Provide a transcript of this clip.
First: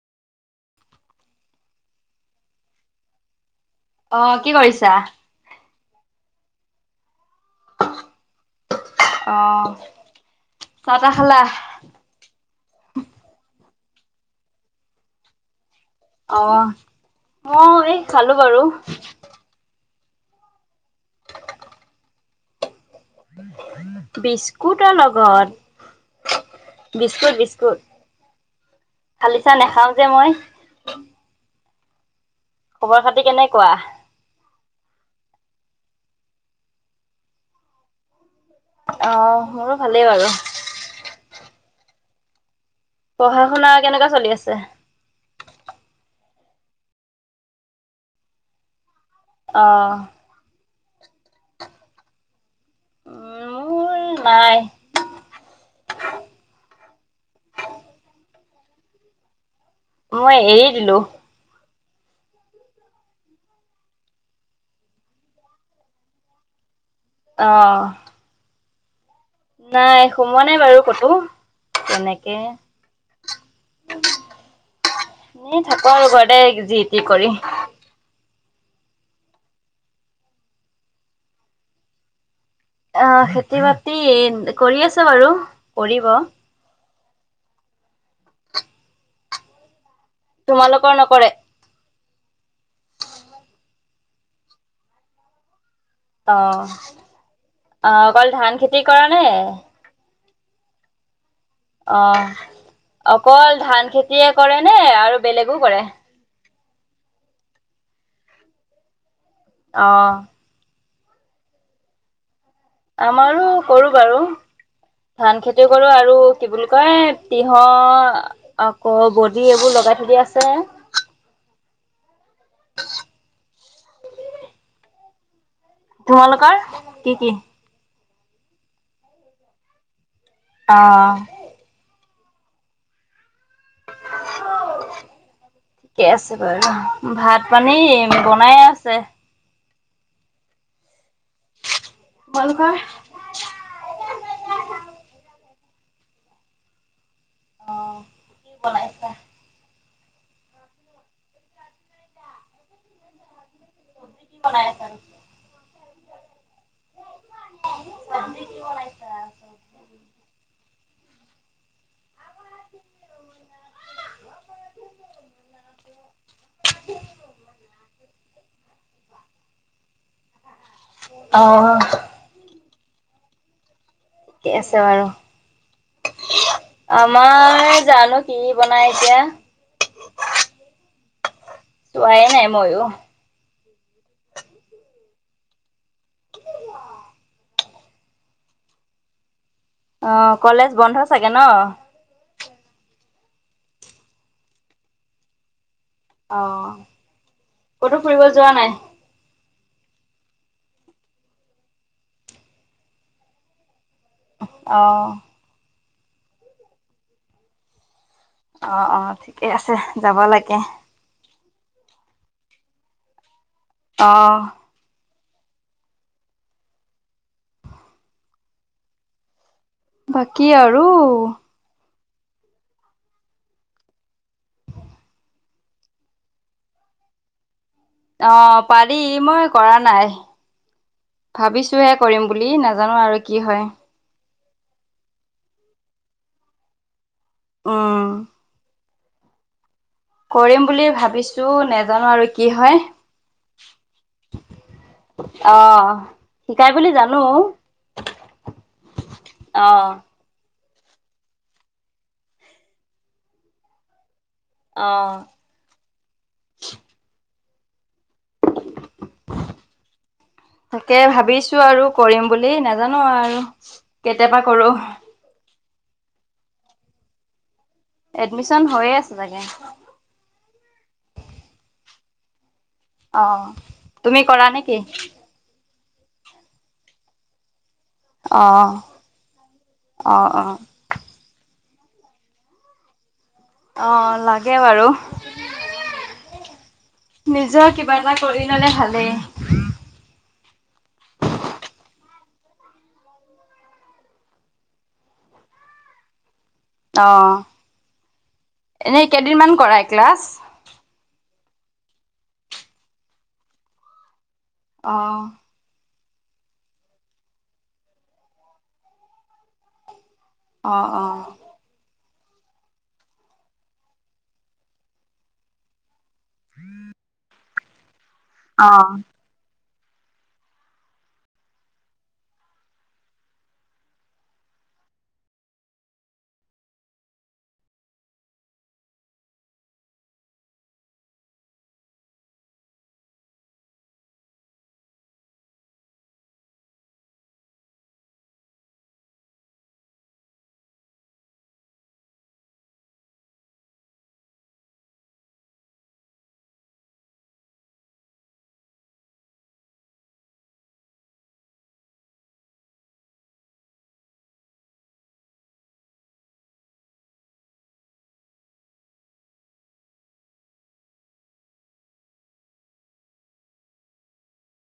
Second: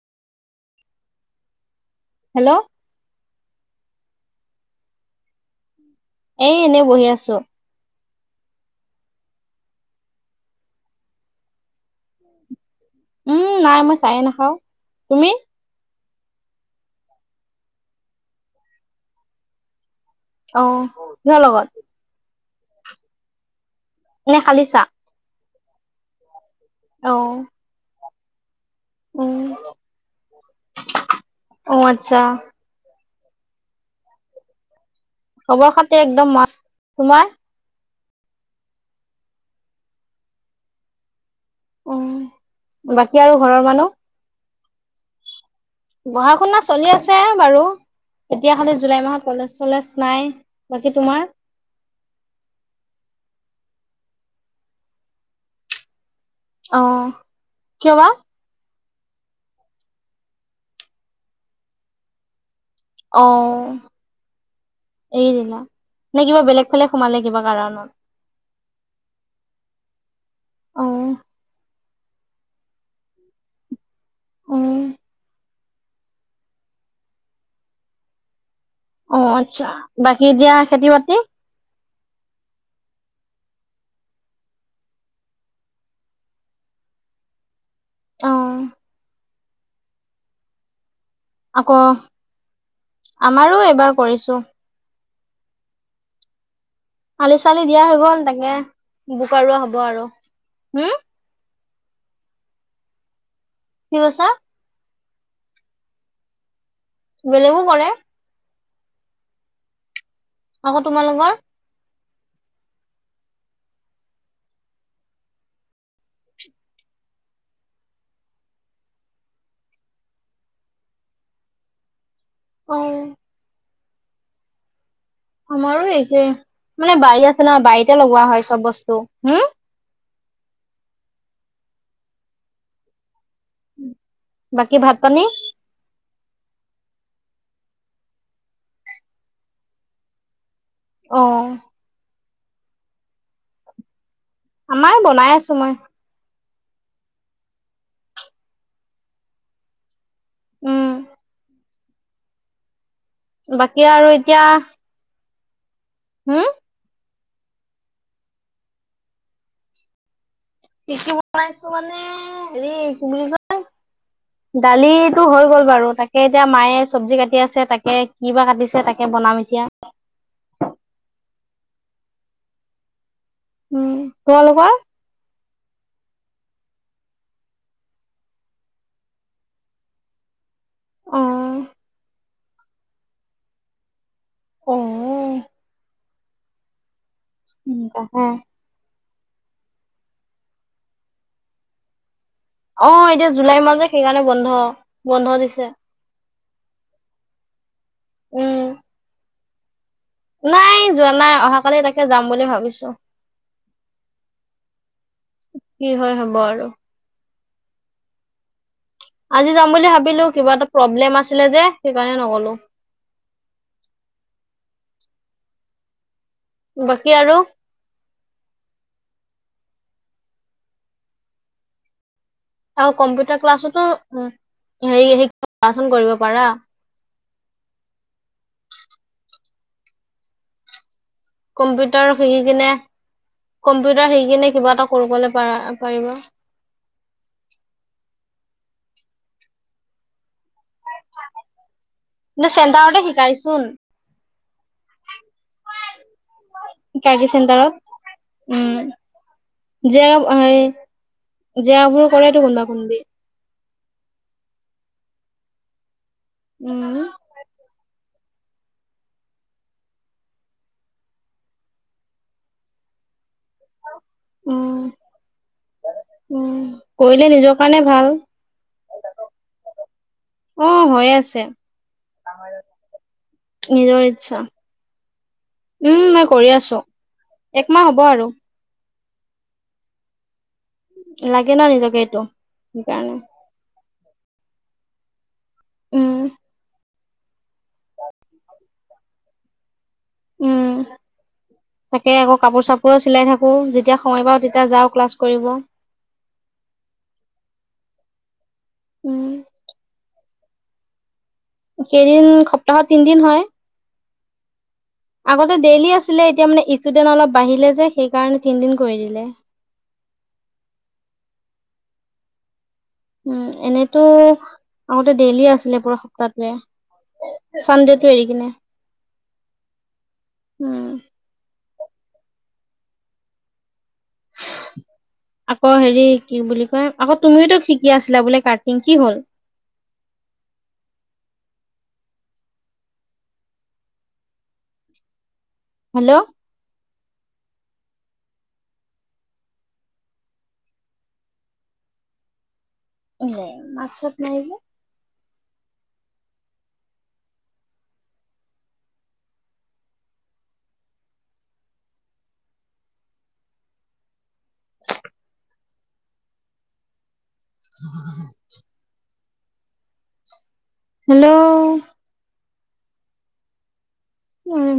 Hello! অঁ কি কৰিছা? এ এনেই বহি আছো। অঁ' চাহ তা খালা? উমঁ নাই মই চায়ে নাখাওঁ। তুমি? অঁ অঁ এই খালো বাৰু। অঁ কিহৰ লগত। নে খালি চাহ বিস্কুটৰ লগত। অ বিস্কুট, বিস্কুট খালি চাহ নাখাওঁ যে মই। অঁ আচ্ছা। খবৰ খাতি কেনেকুৱা? খবৰ-খাতি একদম মস্ত, তোমাৰ? অ' মোৰো ভালেই বাৰু। উম বাকী আৰু ঘৰৰ মানুহ। পূজা চলি আছে। পঢ়া-শুনা চলি আছে বাৰু, এতিয়া খালী জুলাই মাহত কলেজ চলেজ অ', নাই। বাকী তোমাৰ? উ মোৰ নাই। অহ' কিয় বা? মই এৰি দিলো। অ' এৰি দিলা নে, কিবা বেলেগ ফালে সোমালে কিবা অ', কাৰণত। নাই সোমোৱা নাই বাৰু অ ক'তো তেনেকে। উম। এনেই থাকো আৰু ঘৰতে যিটি কৰি। অ' আচ্ছা বাকী এতিয়া খেতি-বাতি। আহ' খেতি বাতি কৰি আছে বাৰু কৰিব। অ'। তোমালোকৰ নকৰে? আকৌ, আমাৰো এইবাৰ কৰিছো। অ'। আলি-চালি দিয়া হৈ অ', গ'ল, অকল ধান তাকে খেতি কৰা নে? বোকা ৰোৱা হ'ব আৰু, হম। অ' অকল ধান কি কৈছা খেতিয়ে কৰে নে, আৰু বেলেগো কৰে? বেলেগো কৰে। অ'। আকৌ তোমালোকৰ- আমাৰো কৰো বাৰু। ধান খেতি কৰো আৰু কি বুলি কয় তিহ আকৌ বডি এইবোৰ লগাই থ দি আছে। অ হ [unintelligible] আমাৰো একেই, মানে কি বাৰীত কি? আছে ন বাৰীতে লগোৱা হয় চব বস্তু, হম। অ বাকী ভাত পানী? থিকে আছে বাৰু ভাত পানী বনাইে আছে। অহ'। তোমালোকৰ? আমাৰ বনাই আছো মই। অ' কি বনাই উম। বাকী আৰু কি বনাই এতিয়া- আছা? হম। [unintelligible] কি কি বনাইছো মানে হেৰি কি বুলি কয়- [unintelligible] দালিটো হৈ গ'ল বাৰু তাকে এতিয়া মায়ে চব্জি কাটি আছে তাকে কি বা কাটিছে তাকে বনাম এতিয়া। অহ। উম। থিকে তোমালোকৰ আছে বাৰু। আমাৰ জানো কি বনাই এতিয়া। [inaudible] অ। তো আহ নাই এ মইয়ো। অহ। উম ত হে। অ কলেজ বন্ধ চাগে ন? অ এতিয়া জুলাই মাজে সেইকাৰণে বন্ধ, বন্ধ দিছে। অঁ কতো ফুৰিব যোৱা উম নাই। নাই যোৱা নাই অহাাকালি তাকে যাম বুলি ভাবিছো। অঁ। কি হয় হব আৰু। অ অ ঠিকে আজি যাম আছে বুলি যাব ভাবিলো কিবা লাগে এটা প্ৰব্লেম আছিলে যে সেইকাৰণে নগলো। অঁ। বাকী আৰু। বাকী আৰু। আৰু কম্পিউটাৰ ক্লাছতো হেৰি শিক্ষন কৰিব পাৰা অ পাৰি মই কৰা নাই। ভাবিছো হে কম্পিউটাৰ কৰিম বুলি নাজানো আৰু কি হয়। দুটা থাকি কিনে কিবা এটা কৰিব পাৰা পাৰিবা। অঁ! কৰিম বুলি ভাবিছো নজানো আৰু কি কিন্তু হয়। চেণ্টাৰতে শিকাইচোন অহ তাইজেচন দ্বাৰা উম অ যে আ অ সেই জেয়াবোৰ কৰেটো কোনবা কোনবি অ উম তাকে ভাবিছো আৰু কৰিম বুলি নাজানো আৰু কেতিয়াবা কৰো উম উম কৰিলে নিজৰ কাৰণে ভাল এডমিচন হৈয়ে আছে চাগে অ হৈয়ে আছে অ নিজৰ তুমি ইচ্ছা। কৰা নেকি উম মই কৰি আছো একমাহ হ'ব আৰু অ অ অ লাগে না নিজকে এইটো সেইকাৰণে অ লাগে বাৰু উম নিজৰ কিবা এটা কৰি ললে ভালেই উম [unintelligible] তাকে আকৌ কাপোৰ চাপোৰো চিলাই থাকো যেতিয়া সময় পাওঁ তেতিয়া যাওঁ ক্লাছ কৰিব অ এনেই উম, কেইদিনমান কৰাই ক্লাছ কেইদিন সপ্তাহত তিনদিন হয় অ আগতে ডেইলি আছিলে এতিয়া মানে ষ্টুডেণ্ট অলপ বাঢ়িলে যে সেইকাৰণে তিনদিন কৰি দিলে অঁ অ উম এনেতো আগতে ডেইলিয়ে আছিলে পুৰা সপ্তাহটোৱে চান ডেটো এৰি কিনে অ উম [inaudible] আকৌ হেৰি কি বুলি কয় আকৌ তুমিওতো শিকি আছিলা বোলে ক্টিং কি হ'ল। হেল্ল' নাই মাত ছাত নাই যে। উ হেল্ল' উম